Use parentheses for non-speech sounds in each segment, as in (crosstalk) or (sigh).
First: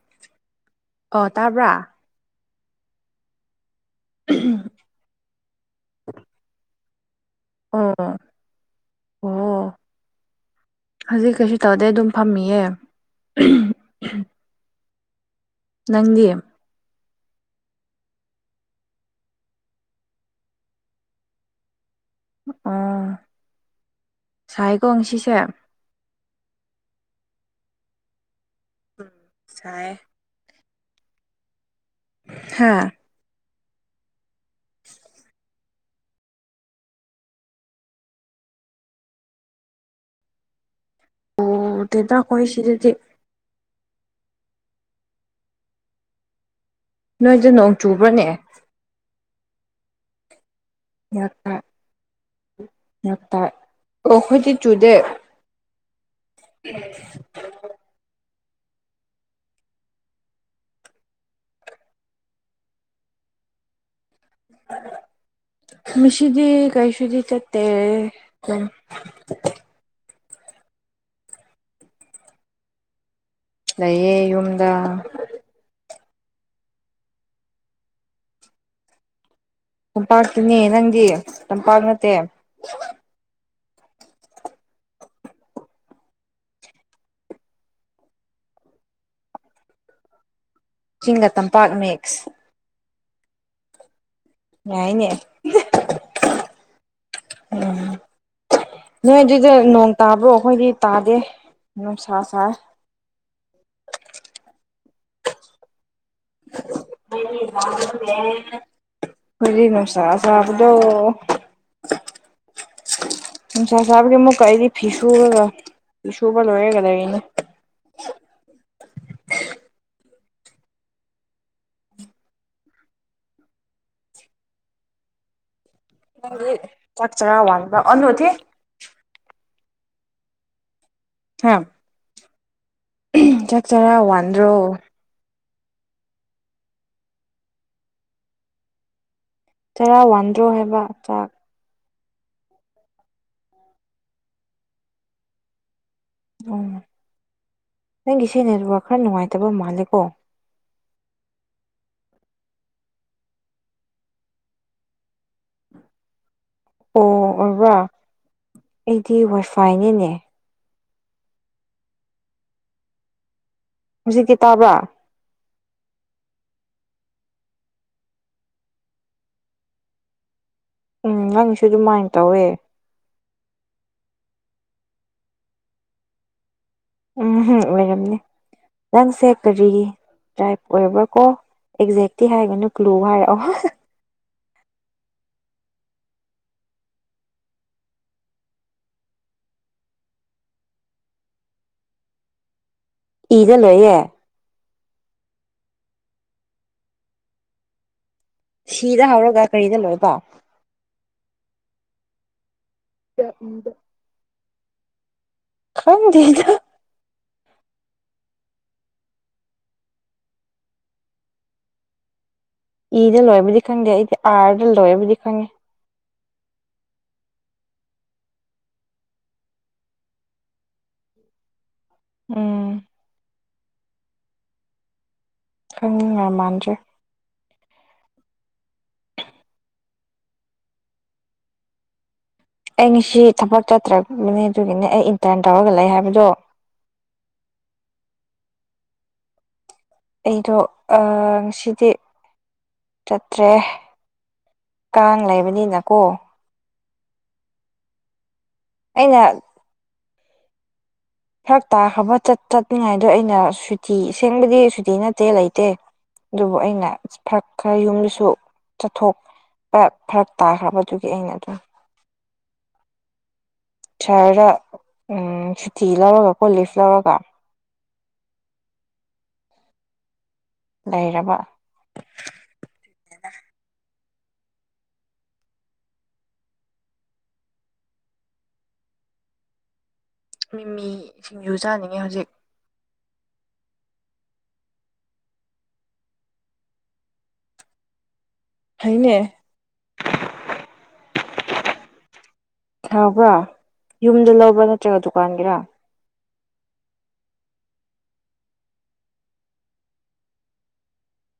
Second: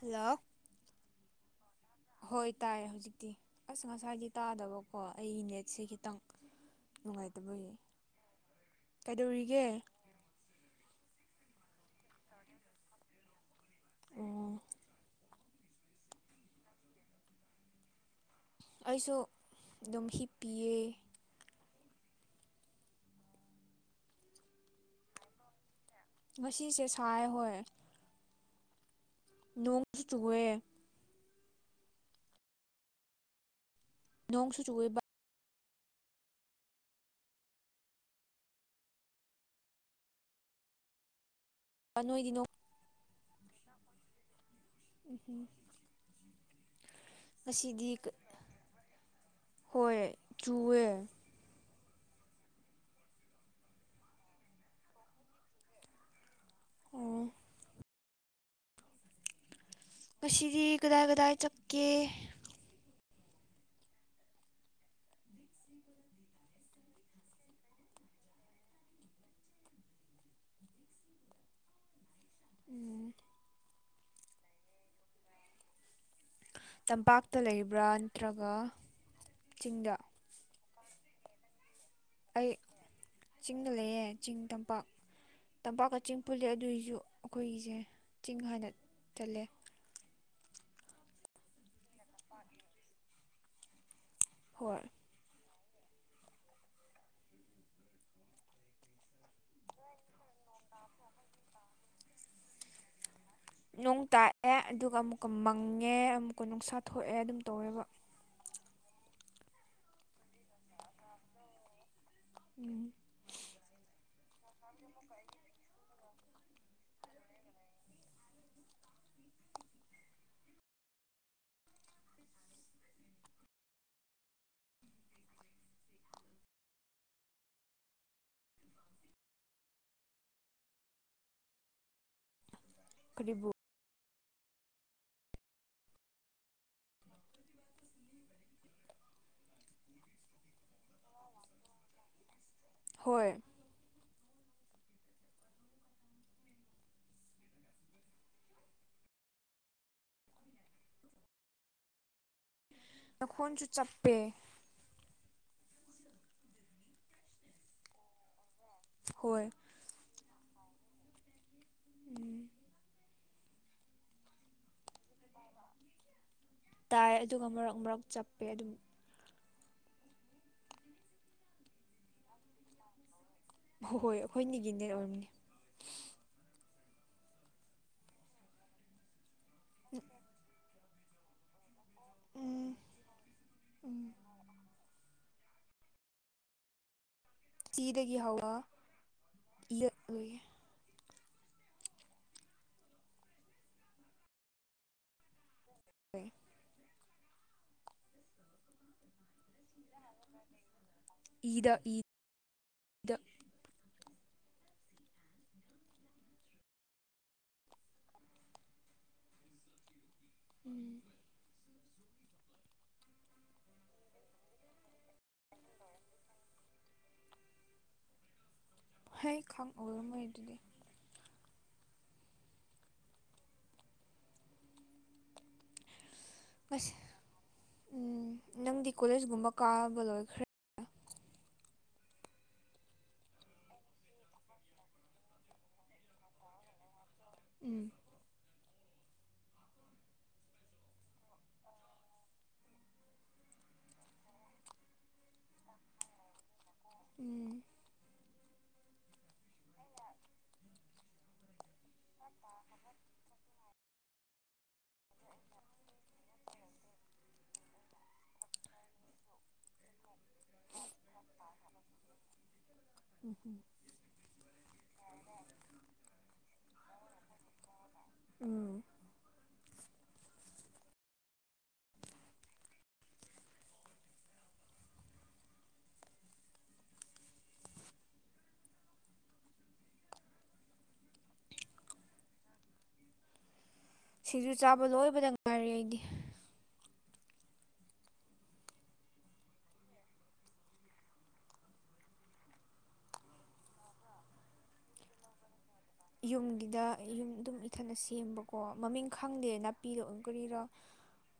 hello ꯑꯣ ꯇꯥꯕ꯭ꯔꯥ ꯍꯣꯏ ꯇꯥꯏ ꯍꯧꯖꯤꯛꯇꯤ ꯑꯁ ꯉꯁꯥꯏꯗꯤ ꯇꯥꯗꯕꯣ ꯀꯣ ꯑꯩ ꯅꯦꯠꯁꯦ ꯈꯤꯇꯪ ꯅꯨꯡꯉꯥꯏꯇꯕ ꯌꯥ ꯑꯣ ꯀꯩꯗꯧꯔꯤꯒꯦ ꯑꯣ ꯍꯧꯖꯤꯛ ꯀꯩꯁꯨ ꯇꯧꯗꯦ ꯑꯗꯨꯝ ꯐꯝꯃꯤꯌꯦ ꯑꯣ ꯅꯪꯗꯤ ꯑꯩꯁꯨ ꯑꯗꯨꯝ ꯍꯤꯞꯄꯤꯌꯦ ꯑꯣ ꯁꯥꯏꯒꯣꯡ ꯁꯤꯁꯦ ꯉꯁꯤꯁꯦ ꯁꯥꯏ ꯍꯣꯏ ꯁꯥꯏ ꯅꯣꯡꯁꯨ ꯆꯨꯒꯦ ꯍꯥꯥ ꯅꯣꯡꯁꯨꯨ ꯆꯨ ꯑꯣꯏꯕ ꯎꯗꯦꯗ ꯅꯣꯏꯗꯤ ꯅꯣ ꯑꯩꯈꯣꯏ ꯁꯤꯗꯗꯤ ꯎꯝ ꯅꯣꯏꯗ ꯅꯣꯡ ꯑꯁꯤꯗꯤ ꯆꯨꯕ꯭ꯔꯅꯦ ꯍꯣꯏ ꯆꯨꯋꯦ ꯥꯏꯥꯛꯥꯏ ꯑꯣꯈꯣꯏꯗꯤ ꯆꯨꯗꯦ ꯑꯣ ꯀꯁꯤꯗꯤ ꯀꯗꯥꯏ ꯀꯗꯥꯏ ꯆꯠꯀꯦ ꯃꯤꯁꯤꯗꯤ ꯀꯩꯁꯨꯗꯤ ꯆ ꯇ ꯀ ꯎꯝ ꯂꯩꯌꯦ ꯌꯨꯝꯗ ꯇꯝꯄꯥꯛꯇ ꯂꯩꯕ꯭ꯔꯥ ꯅꯠꯇ꯭ꯔꯒ ꯆꯤꯡꯗ ꯇꯝꯄꯥꯛꯀꯤꯅꯦ ꯅꯪꯒꯤ ꯇꯝꯄꯥꯛ ꯅꯠꯇꯦ ꯑꯩ ꯆꯤꯡꯗ ꯂꯩꯌꯦ ꯆꯤꯡ ꯇꯝꯄꯥꯛ ꯇꯝꯄꯥꯛꯀ ꯆꯤꯡ ꯄꯨꯜꯂꯦ ꯑꯗꯨꯏꯁꯨ ꯑꯩꯈꯣꯏꯒꯤꯁꯦ ꯆꯤꯡ ꯍꯥꯟꯅ ꯆꯠꯂꯦ ꯆꯤꯡꯒ ꯇꯝꯄꯥꯛ ꯃꯦꯛꯁ (inaudible) (unintelligible) ꯍꯣꯏ ꯌꯥꯏꯅꯦ (unintelligible) ꯎꯝ ꯅꯣꯏ ꯑꯗꯨꯗꯥ ꯅꯣꯡ ꯇꯥꯕ꯭ꯔꯣ ꯑꯩꯈꯣꯏꯗꯤ ꯇꯥꯗꯦ ꯅꯨꯡꯁꯥ ꯁꯥꯏ ꯅꯣꯡ ꯇꯥꯛꯑꯦ ꯑꯗꯨꯒ ꯑꯃꯨꯛꯀ ꯃꯪꯉꯦ ꯑꯃꯨꯛꯀ ꯅꯨꯡꯁꯥ ꯊꯣꯛꯑꯦ ꯑꯗꯨꯝ ꯇꯧꯋꯦꯕ ꯍ (unintelligible) ꯑꯩꯈꫭꯏꯗꯤ ꯅꯨꯡꯁꯥ ꯁꯥꯕꯗꯣ ꯎꯝ ꯅꯨꯡꯁꯥ ꯁꯥꯕꯒꯤ ꯃꯨ ꯀꯥ ꯑꯩ ꯐꯤ ꯁꯨꯔꯒ ꯐꯤ ꯁꯨꯨꯕ ꯂꯣꯏꯔꯒ ꯂꯩꯔꯤꯅꯦ ꯆꯥꯛꯆꯒꯥ ꯋꯥꯕ (unintelligible) ꯍꯥ ꯀꯥꯔꯤꯕꯨ ꯆꯥꯛ ꯆꯔꯥ ꯋꯥꯟꯗ꯭ꯔꯣ ꯆꯔꯥ ꯋꯥꯟꯗ꯭ꯔꯣ ꯍꯥꯏꯕ ꯆꯥꯛ ꯍꯣꯏ ꯑꯣ ꯅꯪꯒꯤꯁꯤ ꯅꯦꯠꯋꯥꯔꯛ ꯈꯔ ꯅꯨꯡꯉꯥꯏꯇꯕ ꯃꯥꯜꯂꯦꯀꯣ ꯅꯈꯣꯟꯁꯨ ꯆꯞꯄꯦ ꯑꯣ ꯑꯣꯏꯔꯕ ꯑꯩꯗꯤ ꯍꯣꯏ ꯋꯥꯏꯐꯥꯏꯅꯤꯅꯦ ꯎꯝ ꯍꯧꯖꯤꯛꯀꯤ ꯇꯥꯕ꯭ꯔꯥ ꯇꯥꯏ ꯑꯗꯨꯒ ꯃꯔꯛ ꯃꯔꯛ ꯆꯞꯄꯦ ꯑꯗꯨꯝ ꯎꯝ ꯅꯪꯁꯨ ꯑꯗꯨꯃꯥꯏꯅ ꯇꯧꯋꯦ ꯍꯣꯏ ꯍꯣꯏ ꯑꯩꯈꯣꯏ ꯅꯤꯒꯤ ꯅꯦꯠ ꯑꯣꯏꯔꯝꯅꯦ ꯎꯝꯝ ꯑꯣꯏꯔꯝꯅꯦ ꯅꯪꯁꯦ ꯀꯔꯤ ꯗ꯭ꯔꯥꯏꯞ ꯑꯣꯏꯔꯕ꯭ꯔꯥ ꯀꯣ ꯑꯦꯛꯖꯦꯛꯇꯤ ꯍꯥꯏꯒꯅꯨ ꯎꯝ ꯀ꯭ꯂꯨ ꯍꯥꯏꯔꯛꯑꯣ (unintelligible) ꯏꯔ ꯂꯩꯏꯌꯦ (unintelligible) ꯁꯤꯗ ꯍꯧꯔꯒ ꯀꯩꯗ ꯂꯣꯏꯕ ꯏꯗ ꯏ ꯎꯗ (unintelligible) ꯈꯪꯗꯦꯗꯥ (unintelligible) ꯏꯗ ꯂꯣꯏꯕꯗꯤ ꯈꯪꯗꯦ ꯑꯩꯗꯤ ꯑꯥꯔꯗ ꯂꯣꯏꯔꯕꯗꯤ ꯈꯪꯉꯤ ꯍꯥꯏ ꯈꯪ ꯑꯏꯔꯝꯃꯣꯏ ꯑꯗꯨꯗꯤ ꯎꯝ (unintelligible) ꯑꯁ ꯎꯝ ꯅꯪꯗꯤ ꯀꯣꯂꯦꯖꯀꯨꯝꯕ ꯀꯥꯕ ꯂꯣꯏꯈ꯭ꯔꯦ ꯑꯩ ꯉꯁꯤ ꯊꯕꯛ ꯆꯠꯇ꯭ꯔꯛꯕꯅꯦ ꯑꯗꯨꯒꯤꯅꯦ ꯑꯩ ꯏꯟꯇꯔꯟ ꯇꯧꯔꯒ ꯂꯩ ꯍꯥꯏꯕꯗꯣ ꯎꯝ ꯑꯩꯗꯣ ꯑꯥ ꯉꯁꯤꯗꯤ ꯆꯠꯇ꯭ꯔꯦ ꯀꯥꯡ ꯂꯩꯕꯅꯤꯅꯀꯣ ꯎꯝ ꯑꯩꯅ ꯐꯔꯛ ꯇꯥꯈꯕ‌ ꯆꯠꯅꯤꯉꯥꯏꯗꯣ ꯑꯩꯅ ꯁꯨꯇꯤ ꯁꯦꯡꯕꯗꯤ ꯁꯨꯇꯤ ꯅꯠꯇꯦ ꯂꯩꯇꯦ ꯑꯗꯨꯕꯨ ꯑꯩꯅ ꯐꯔꯛ ꯈꯔ ꯌꯨꯝꯗꯁꯨ ꯆꯠꯊꯣꯛ ꯄꯥ ꯐꯔꯛ ꯇꯥꯈ꯭ꯔꯕꯗꯨꯒꯤ ꯑꯩꯅ ꯑꯗꯨꯝ ꯎꯝ ꯁꯍꯔꯗ ꯁꯨꯇꯤ ꯂꯧꯔꯒ ꯀꯣ ꯂꯤꯐ ꯂꯧꯔꯒ ꯎꯝ ꯂꯩꯔꯕ ꯃꯤꯃꯤ ꯁꯤꯡꯖꯨ ꯆꯥꯅꯤꯡꯉꯦ ꯍꯧꯖꯤꯛ ꯁꯤꯁꯨ ꯆꯥꯕ ꯂꯣꯏꯕꯗ ꯉꯥꯏꯔꯤ‌ ꯑꯩꯗꯤ ꯍꯥꯏꯅꯦ ꯍꯕ꯭ꯔꯥ ꯌꯨꯝꯗ ꯂꯧꯕ꯭ꯔꯥ ꯅꯠꯇ꯭ꯔꯒ ꯗꯨꯀꯥꯟꯒꯤꯔ ꯌꯨꯝꯒꯤꯗ ꯌꯨꯝ ꯑꯗꯨꯝ ꯏꯊꯅ ꯁꯦꯝꯕꯀꯣ ꯃꯃꯤꯡ ꯈꯪꯗꯦ ꯅꯥꯄꯤꯗꯣ ꯀꯔꯤꯔꯣ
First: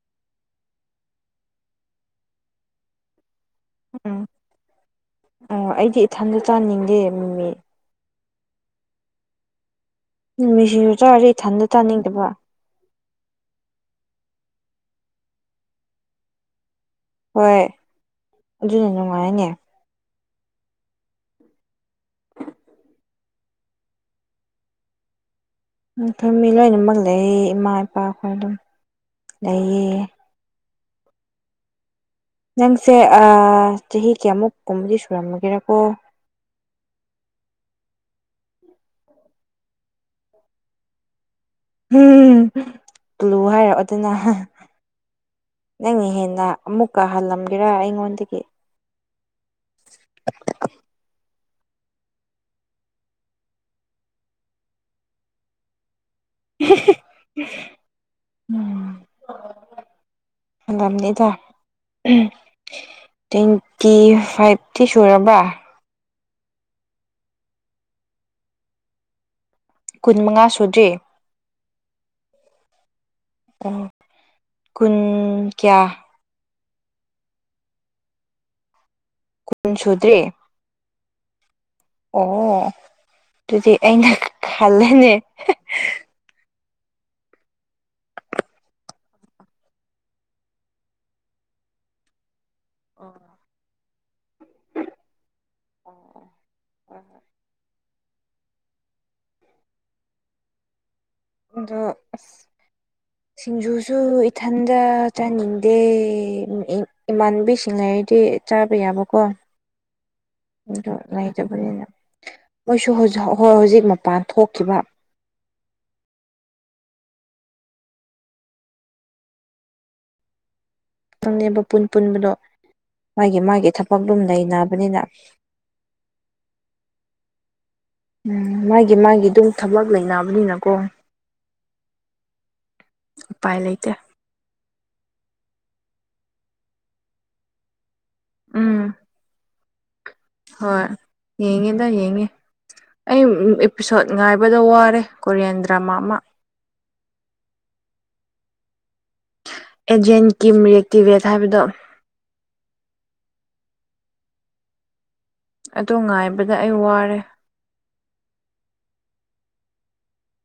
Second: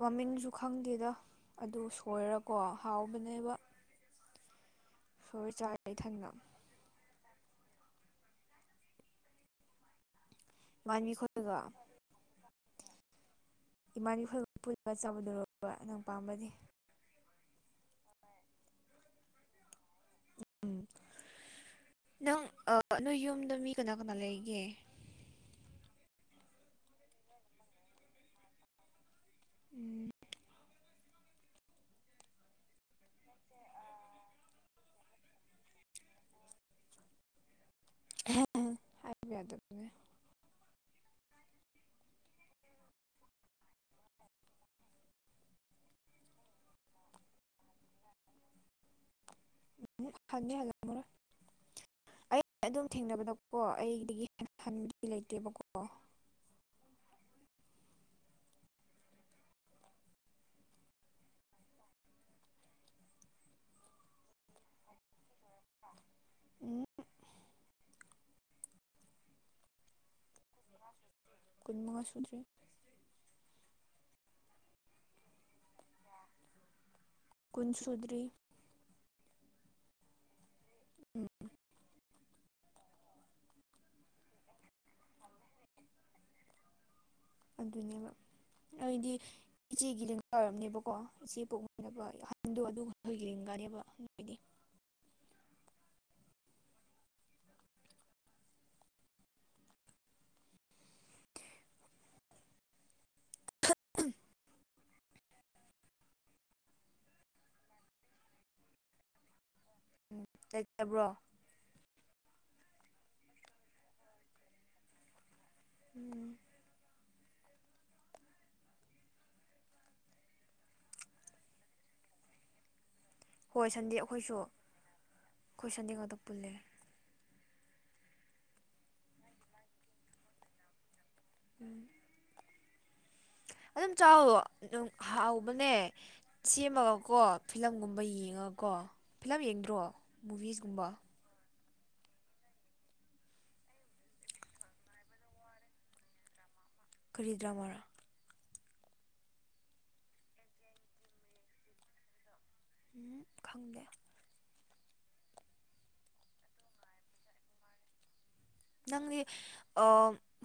ꯃꯃꯤꯡꯁꯨ ꯈꯪꯗꯦꯗ ꯑꯗꯨ ꯁꯣꯏꯔꯀꯣ ꯍꯥꯎꯕꯅꯦꯕ ꯎꯝ ꯁꯣꯏꯔ ꯑꯣ ꯆꯥꯔꯦ ꯑꯩꯗꯤ ꯏꯊꯟꯗ ꯆꯥꯅꯤꯡꯗꯦ ꯃꯤꯃꯤ ꯃꯤꯁꯤꯡꯁꯨ ꯏꯃꯥꯟꯕꯤ ꯆꯥꯔ ꯈꯣꯏꯒ ꯏꯊꯟꯗ ꯇꯥꯅꯤꯡꯗꯕ ꯏꯃꯥꯒꯤ ꯐꯣꯏꯒ ꯄꯨꯜꯂꯒ ꯆꯥꯎꯥꯕꯗꯕ ꯅꯪ ꯄꯥꯝꯕꯗꯤ ꯍꯣꯏ ꯑꯗꯨꯅꯤ ꯅꯨꯡꯉꯥꯏꯅꯦ ꯎꯝꯝ ꯅꯪ ꯅꯣꯏ ꯌꯨꯝꯗ ꯃꯤ ꯀꯅꯥ ꯀꯅꯥ ꯂꯩꯒꯦ ꯎ ꯐꯣꯏꯃꯤ ꯂꯣꯏꯅꯃꯛ ꯂꯩꯌꯦ ꯏꯃꯥ ꯏꯄꯥꯈꯣꯏ ꯑꯗꯨꯝ ꯂꯩꯌꯦ ꯎꯝ ꯅꯪꯁꯦ ꯆꯍꯤ ꯀꯌꯥꯃꯨꯛ ꯀꯨꯝꯕꯗꯤ ꯁꯨꯔꯝꯃꯒꯦꯔꯀꯣ ꯍꯥꯏꯕꯤ ꯌꯥꯗ ꯎꯝ ꯇꯂꯨ ꯍꯥꯏꯔꯛꯑꯣ ꯑꯗꯨꯅ ꯅꯪꯅ ꯍꯦꯟꯅ ꯑꯃꯨꯛꯀ ꯍꯜꯂꯝꯒꯦꯔ ꯑꯩꯉꯣꯟꯗꯒꯤ ꯍꯦ ꯍꯥꯏꯂ ꯑ ꯑꯗꯨꯝ ꯊꯦꯡꯅꯕꯗ ꯀꯣ ꯑꯩꯗꯒꯤ ꯍꯟꯅ ꯍꯟꯕꯗꯤ ꯂꯩꯇꯦꯕꯀꯣ ꯎꯝ (unintelligible) ꯑꯝꯅꯤꯗ ꯇ꯭ꯋꯦꯟꯇꯤ ꯐꯥꯏꯚꯇꯤ ꯁꯨꯔꯕ ꯎ ꯀꯨꯟ ꯃꯉꯥ ꯁ ꯀꯨꯟ ꯃꯉꯥ ꯁꯨꯗ꯭ꯔꯦ ꯀꯨꯟ ꯀꯌꯥ ꯀꯨꯟ ꯁꯨꯗ꯭ꯔꯤ ꯀꯨꯟ ꯁꯨꯗ꯭ꯔꯦ ꯎꯝ ꯑꯣ ꯑꯗꯨꯗꯤ ꯑꯩꯅ ꯈꯜꯂꯅꯦ ꯑꯗꯨꯅꯦꯕ ꯑꯩꯗꯤ ꯏꯆꯦꯒꯤ ꯂꯦꯡꯗꯥ ꯑꯣꯏꯔꯝꯅꯦꯕꯀꯣ ꯏꯆꯦ ꯄꯣꯛꯃꯤꯅꯕ ꯗ ꯑꯗꯨꯒ ꯍꯣꯏ ꯂꯤꯡꯒꯅꯦꯕ ꯑꯗꯨꯗꯤ ꯑꯣ ꯍꯣꯏꯖ ꯑ (unintelligible) ꯁꯤꯡꯖꯨꯁꯨ ꯏꯊꯟꯗ ꯆꯥꯅꯤꯡꯗꯦ ꯏꯃꯥꯟꯕꯤꯁꯤꯡ ꯂꯩꯔꯗꯤꯚ ꯆꯥꯕ ꯌꯥꯕꯀꯣ ꯂꯩꯇꯕ꯭ꯔꯣ ꯑ ꯂꯩꯇꯕꯅꯤꯅ ꯃꯣꯏꯁꯨ ꯍꯧꯖꯤꯛ ꯃꯄꯥꯟ ꯊꯣꯛꯈꯤꯕ ꯎꯝ ꯪꯅꯦꯕ ꯄꯨꯟ ꯄꯨꯟꯕꯗꯣ ꯃꯥꯒꯤ ꯍꯣꯏ ꯃꯥꯒꯤ ꯁꯟꯗꯦ ꯊꯕꯛ ꯑꯗꯨꯨꯝ ꯑꯩꯈꯣꯏꯁꯨ ꯅꯩꯅꯅꯕꯅꯤꯅ ꯑꯩꯈꯣꯏ ꯁꯟꯗꯦ ꯉꯥꯛꯇ ꯄꯨꯜꯂꯦ ꯎꯝ ꯃꯥꯒꯤ ꯃꯥꯒꯤ ꯑꯗꯨꯝ ꯊꯕꯛ ꯂꯩꯅꯕꯅꯤꯅꯀꯣ ꯎꯝ ꯎꯄꯥꯏ ꯑꯗꯨꯝ ꯂꯩꯇꯦ ꯆꯥꯎꯣ ꯍꯧꯕꯅꯦ ꯁꯦꯝꯃꯒꯀꯣ ꯐꯤꯂꯝꯒꯨꯝꯕ ꯌꯦꯡꯉꯀꯣ ꯎꯝ ꯐꯤꯂꯝ ꯌꯦꯡꯗ꯭ꯔꯣ ꯍꯣꯏ ꯃꯨꯚꯤꯁꯀꯨꯝꯕ ꯌꯦꯡꯉꯦꯗ ꯌꯦꯡꯉꯦ ꯑꯩ ꯏꯄꯤꯁꯣꯠ ꯉꯥꯏꯕꯗ ꯋꯥꯔꯦ ꯀꯣꯔꯤꯌꯟ ꯗ꯭ꯔꯃꯥ ꯑꯃ ꯀꯔꯤꯗ꯭ꯔꯥꯃꯔꯥ ꯑꯦꯖꯦꯟ ꯀꯤꯝ ꯔꯤꯌꯦꯛꯇꯤꯚꯦꯠ ꯍꯥꯏꯕꯗꯣ ꯎ ꯈꯪꯗꯦ ꯑꯗꯨ ꯉꯥꯏꯕꯗ ꯑꯩ ꯋꯥꯔꯦ ꯅꯪꯗꯤ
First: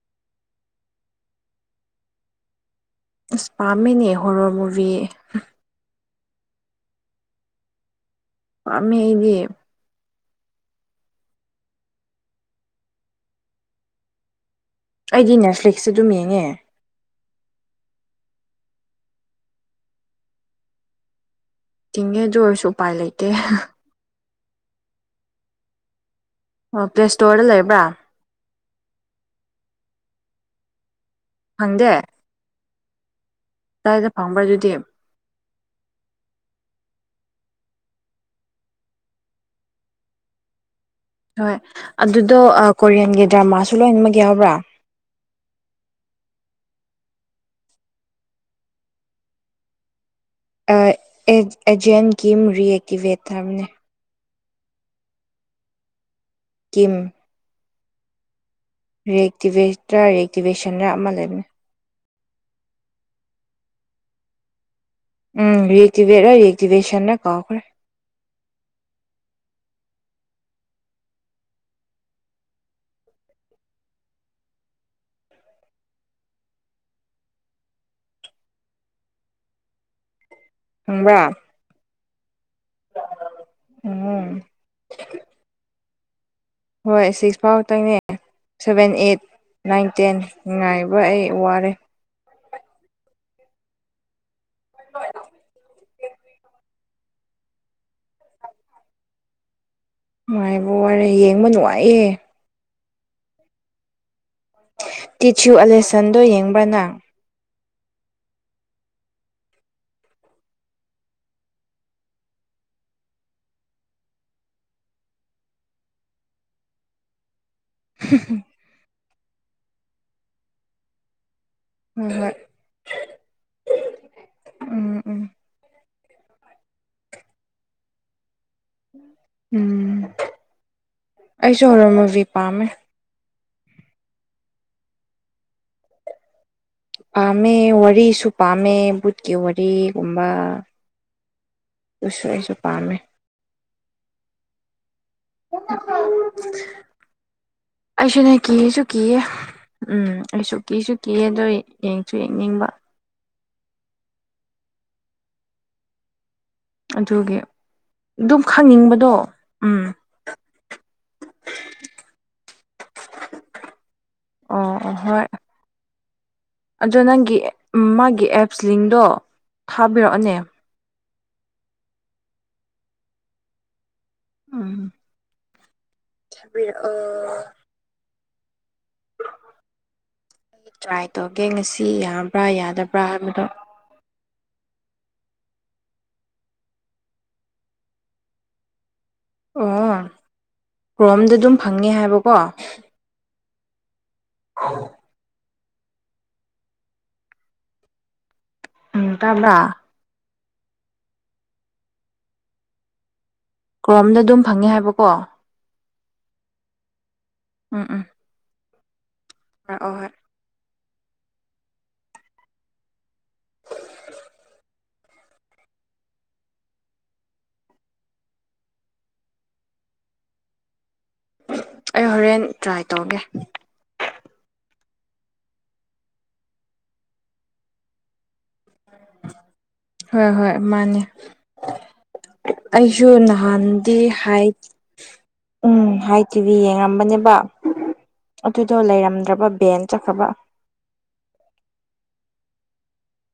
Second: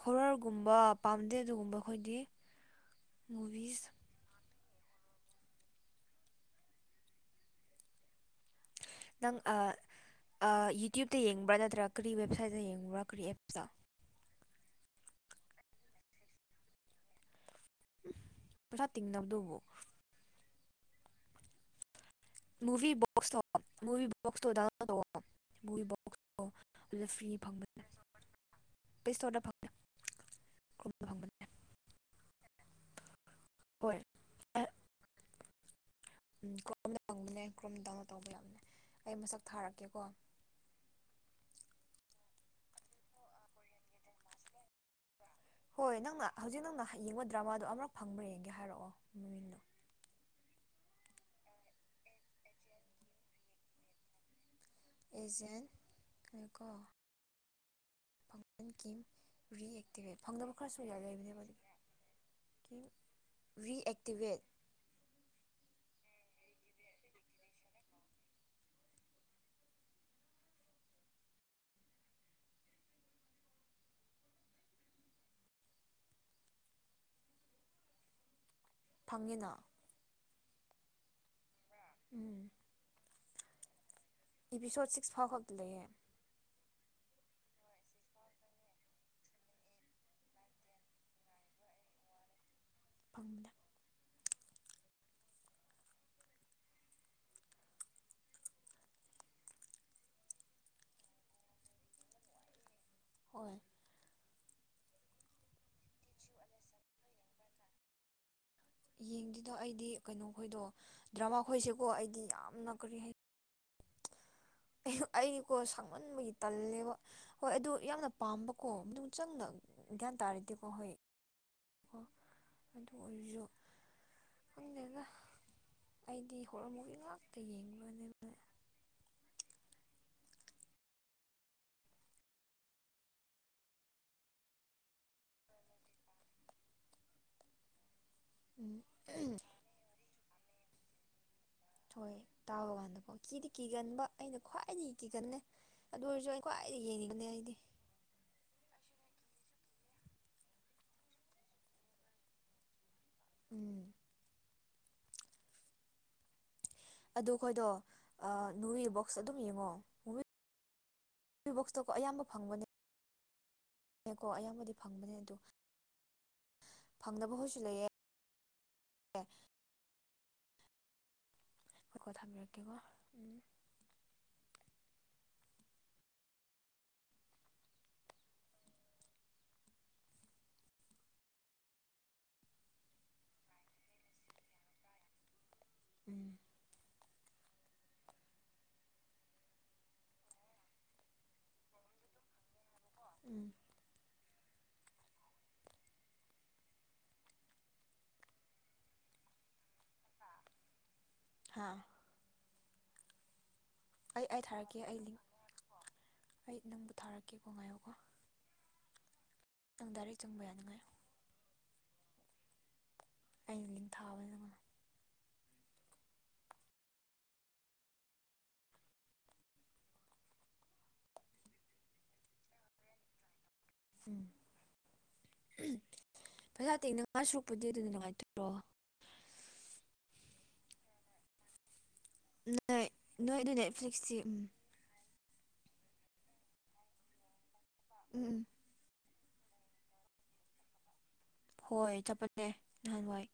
ꯍꯣꯔꯔꯒꯨꯝꯕ ꯄꯥꯝꯗꯦ ꯑꯗꯨꯒꯨꯝꯕ ꯑꯩꯈꯣꯏꯗꯤ ꯑꯁ ꯃꯨꯚꯤꯁ ꯄꯥꯝꯃꯤꯅꯦ ꯍꯣꯔꯣ ꯃꯨꯚ ꯄꯥꯝꯃꯦ ꯑꯩꯗꯤ ꯅꯪ ꯌꯨꯇ꯭ꯌꯕꯇ ꯌꯦꯡꯕ꯭ꯔꯥ ꯅꯠꯇ꯭ꯔ ꯀꯔꯤ ꯋꯦꯕꯁꯥꯏꯠꯇ ꯌꯦꯡꯕ꯭ꯔꯥ ꯀꯔꯤ ꯑꯦꯞꯁꯇ ꯑꯩꯗꯤ ꯅꯦꯠꯐ꯭ꯂꯤꯛꯁꯁꯦ ꯑꯗꯨꯝ ꯌꯦꯡꯉꯦ ꯄꯩꯁꯥ ꯇꯤꯡꯗꯅꯕꯗꯧꯕ ꯇꯤꯡꯉꯦ ꯑꯗꯨ ꯑꯣꯏꯔꯁꯨ ꯃꯨꯚꯤ ꯎꯄꯥꯏ ꯂꯩꯇꯦ ꯕꯣꯛꯁ ꯊꯣ ꯃꯨꯚꯤ ꯕꯣꯛꯁ ꯊ ꯗꯥꯎꯟꯂꯣꯗ ꯇꯧꯋꯣ ꯃꯨꯚꯤ ꯚꯣꯛꯁ ꯑꯣ ꯄ꯭ꯂꯦ ꯑꯣꯂ ꯐ꯭ꯔꯤ ꯏꯁꯇꯣꯔꯗ ꯂꯩꯕ꯭ꯔꯥ ꯐꯪꯕꯗ ꯄꯦꯁꯇꯔꯗ ꯐꯪ ꯀ ꯐꯪꯕꯅꯦ ꯍꯪꯗꯦ ꯀꯗꯥꯏꯗ ꯐꯪꯕ꯭ꯔꯥ ꯑꯗꯨꯗꯤ ꯎꯝ ꯀ ꯐꯪꯕꯅꯦ ꯀ꯭ꯔꯨꯝꯗꯥꯎꯅ ꯇꯧꯕ ꯌꯥꯕꯅꯦ ꯑꯩ ꯃꯁꯛ ꯊꯥꯔꯛꯀꯦꯀꯣ ꯍꯣꯏ ꯑꯗꯨꯗꯣ ꯀꯣꯔꯤꯌꯟꯒꯤ ꯗ꯭ꯔꯃꯥꯁꯨ ꯂꯣꯏꯅꯃꯛ ꯌꯥꯎꯕ꯭ꯔꯥ ꯍꯣꯏ ꯅꯪꯅ ꯍꯧꯖꯤꯛ ꯅꯪꯅ ꯍ ꯌꯦꯡꯕ ꯗ꯭ꯔꯃꯥꯗꯣ ꯑꯃꯛ ꯐꯪꯕ꯭ꯔ ꯌꯦꯡꯒꯦ ꯍꯥꯏꯔꯛꯑꯣ ꯃꯃꯤꯡꯗꯣ ꯑꯦꯖꯦꯟ ꯀꯝ ꯔꯤꯑꯛꯇꯤꯚꯦꯠ ꯊꯔꯝꯃꯦ ꯑꯦꯖꯦꯟ ꯂꯩꯀꯣ ꯀꯤꯝ ꯐꯪꯁꯟ ꯀꯤꯝ ꯔꯤꯑꯦꯛꯇꯤꯚꯦꯠꯔ ꯔꯤꯑꯛꯇꯤꯚꯦꯠ ꯐꯪꯗꯕ ꯈꯔꯁꯨ ꯔꯤꯑꯦꯛꯇꯤꯚꯦꯁꯟꯔ ꯑꯃ ꯂꯩꯕꯅꯦꯕ ꯂꯩꯕꯅꯦ ꯑꯗꯨꯒꯤ ꯔꯤꯑꯦꯛꯇꯤꯚꯦꯠ ꯎꯝ ꯔꯔꯤꯑꯦꯛꯇꯤꯚꯦꯠꯔ ꯔꯤꯑꯛꯇꯤꯚꯦꯁꯟꯔ ꯀꯥꯎꯈ꯭ꯔꯦ ꯐꯪꯉꯤꯅ ꯈꯪꯕ ꯎꯝ ꯎꯝ ꯏꯄꯤꯁꯣꯠ ꯁꯤꯛꯁ ꯐꯥꯎ ꯈꯛꯇ ꯂꯩꯌꯦ ꯍꯣꯏ ꯁꯤꯛꯁ ꯐꯥꯎ ꯈꯛꯇꯪꯅꯦ ꯁꯚꯦꯟ ꯑꯩꯠ ꯅꯥꯏꯟ ꯇꯦꯟ ꯉꯉꯥꯏꯕ ꯑꯩ ꯋꯥꯔꯦ ꯐꯪꯕꯅ ꯅꯨꯡꯥꯏꯕ ꯋꯥꯔꯦ ꯌꯦꯡꯕ ꯅꯨꯡꯉꯥꯏꯌꯦꯦ ꯍꯣꯏ ꯇꯤꯆꯌꯨ ꯑꯂꯦꯁꯟꯗꯣ ꯌꯦꯡꯕ꯭ꯔꯥ ꯅꯪ ꯌꯦꯡꯗꯗꯣ ꯑꯩꯗꯤ ꯀꯩꯅꯣ ꯈꯣꯏꯗꯣ ꯗ꯭ꯔꯃꯥ ꯈꯣꯏꯁꯤꯦꯀꯣ ꯑꯩꯗꯤ ꯌꯥꯝꯅ ꯀꯔꯤ ꯍꯥꯏ ꯑꯩꯀꯣ ꯁꯛꯃꯟꯕꯒꯤ ꯇꯜꯂꯦꯕ ꯍꯣꯏ ꯑꯗꯨ ꯌꯥꯝꯅ ꯄꯥꯝꯕ ꯀꯣ ꯃ ꯆꯪꯅ ꯒ꯭ꯌꯥꯟ ꯇꯥꯔꯗꯤꯀꯣ ꯍꯣꯏ ꯍꯣ ꯍꯣꯏ ꯍꯣꯏ ꯑꯗꯨ ꯑꯣꯏꯔꯁꯨ ꯎꯝ ꯈꯪꯗꯦꯗ ꯎꯝ ꯑꯩꯗꯤ ꯍꯣꯔꯃꯨꯛꯒꯤ ꯉꯥꯛꯇ ꯌꯦꯡꯕꯅꯦꯕ ꯎꯝ ꯑꯩꯁꯨ ꯍꯣꯔꯝ ꯃꯨꯕꯤ ꯄꯥꯝꯃꯦ ꯄꯥꯝꯃꯦ ꯋꯥꯔꯤꯁꯨ ꯄꯥꯝꯃꯦ ꯎꯝ ꯕꯨꯠꯀꯤ ꯋꯥꯔꯤꯒꯨꯝꯕ ꯍꯣꯏ ꯑꯗꯨꯁꯨ ꯑꯩꯁꯨ ꯇꯥꯕ ꯄꯥꯝꯃꯦ ꯀꯥꯟꯗꯀꯣ ꯀꯤꯗꯤ ꯀꯤꯒꯟꯕ ꯑꯩꯅ ꯈ꯭ꯋꯥꯏꯗꯒꯤ ꯀꯤꯒꯟꯅꯂꯦ ꯑꯗꯨ ꯑꯣꯏꯔꯁꯨ ꯑꯩ ꯈ꯭ꯋꯥꯏꯗꯒꯤ ꯌꯦꯡꯅꯤꯡꯤꯕꯅꯦ ꯑꯩꯗꯤ ꯑꯩꯁꯨꯅꯦ ꯀꯤꯔꯁꯨ ꯀꯤꯌꯦ ꯎꯝ ꯑꯩꯁꯨ ꯀꯤꯁꯨ ꯀꯤ ꯑꯗꯨꯗ ꯌꯦꯡꯁꯨ ꯌꯦꯡꯅꯤꯡꯕ ꯎꯝ ꯑꯗꯨ ꯑꯗꯨꯒꯤ ꯑꯩꯈꯣꯏꯗꯣ ꯑꯗꯨꯝ ꯅꯨꯨꯔꯤ ꯈꯪꯅꯤꯡꯕꯗꯣ ꯕꯣꯛꯁ ꯑꯗꯨꯝ ꯌꯦꯡꯉꯣ ꯎꯝ ꯅꯨꯔꯤ ꯕꯣꯛꯁꯇꯀꯣ ꯑꯌꯥꯝꯕ ꯐꯪꯕꯅꯦ (inaudible) ꯀꯣ ꯑꯌꯥꯝꯕꯗꯤ ꯑꯣ ꯑꯣ ꯐꯪꯕꯅꯦ ꯍꯣꯏ ꯑꯗꯣ ꯑꯗꯣ ꯅꯪꯒꯤ ꯂꯩꯌꯦ ꯃꯥꯒꯤ ꯑꯦꯞꯁ ꯂꯤꯡꯗꯣ ꯑꯦ ꯊꯥꯕꯤꯔꯛꯑꯣꯅꯦ ꯍꯣꯏꯀꯣ ꯊꯥꯕꯤꯔꯛꯀꯦꯀꯣ ꯎꯝ ꯎꯝ ꯑ ꯑꯩ ꯇ꯭ꯔꯥꯏ ꯇꯧꯒꯦ ꯉꯁꯤ ꯌꯥꯕ꯭ꯔꯥ ꯌꯥꯗꯕ꯭ꯔꯥ ꯍꯥꯏꯕꯗꯣ (unintelligible) ꯑꯣ ꯀ꯭ꯔꯣꯝꯗ ꯑꯗꯨꯝ ꯐꯪꯉꯦ ꯍꯥꯏꯕꯀꯣ ꯎꯝ (unintelligible) ꯎꯝ ꯇꯕ꯭ꯔꯥ ꯍꯥꯥ ꯀ꯭ꯔꯣꯝꯗ ꯑꯩ ꯑꯩ ꯑꯗꯨꯝ ꯐꯪꯉꯦ ꯊꯥꯔꯛꯀꯦ ꯑꯩ ꯍꯥꯏꯕꯀꯣ ꯂꯤꯡ ꯑꯩ ꯅꯪꯕꯨ ꯊꯥꯔꯛꯀꯦꯀꯣ ꯎꯝ ꯉꯥꯏꯌꯨꯀꯣ ꯎꯝ ꯅꯪ ꯄꯨꯔꯛꯑꯣ ꯍꯣꯏ ꯗꯥꯏꯔꯦꯛ ꯆꯪꯕ ꯌꯥꯅꯤꯉꯥꯏ ꯑꯩ ꯂꯤꯡ ꯊꯥꯕꯅꯦꯕ ꯑꯩ ꯍꯣꯔꯦꯟ ꯇ꯭ꯔꯥꯏ ꯇꯧꯒꯦ ꯎꯝ ꯄꯩꯁꯥ ꯇꯦꯡꯅꯉꯥꯏ ꯁꯨꯔꯛꯄꯨꯗꯤ ꯑꯗꯨꯅ ꯅꯨꯡꯉꯥꯏꯇ꯭ꯔꯣ ꯍꯣꯏ ꯍꯣꯏ ꯃꯥꯅꯦ ꯅꯣꯏ ꯑꯩꯁꯨ ꯅꯣꯏ ꯑꯗꯨ ꯅꯍꯥꯟꯗꯤ ꯅꯦꯠꯐ꯭ꯂꯤꯛꯁꯇꯤ ꯎꯝ ꯍꯥꯏ ꯎꯝ ꯍꯥꯏ ꯇꯤꯚꯤ ꯌꯦꯡꯉꯝꯕꯅꯦꯕ ꯎꯝ ꯑꯗꯨꯗꯣ ꯂꯩꯔꯝꯗ꯭ꯔꯕ ꯕꯦꯟ ꯆꯠꯈ꯭ꯔꯕ ꯍꯣꯏ ꯆꯠꯄꯅꯦ ꯅꯍꯥꯟꯋꯥꯏ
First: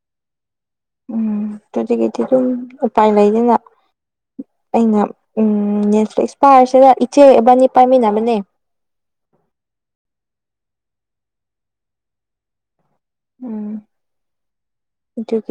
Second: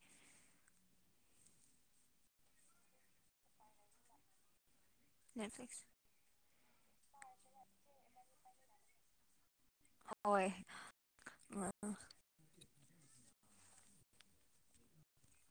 ꯎꯝ ꯑꯗꯨꯇꯤꯀꯩꯗꯤꯤ ꯑꯗꯨꯝ ꯎꯄꯥꯏ ꯂꯩꯗꯅ ꯑꯩꯅ ꯅꯦꯠꯐ꯭ꯂꯤꯛꯁ ꯎꯝꯁꯄꯥꯔꯁꯦꯗ ꯏꯆꯦꯕꯅꯤ ꯄꯥꯏꯃꯤꯅꯕꯅꯦ ꯍꯣꯏ ꯎꯝ ꯑꯗꯨꯕꯨꯗꯤ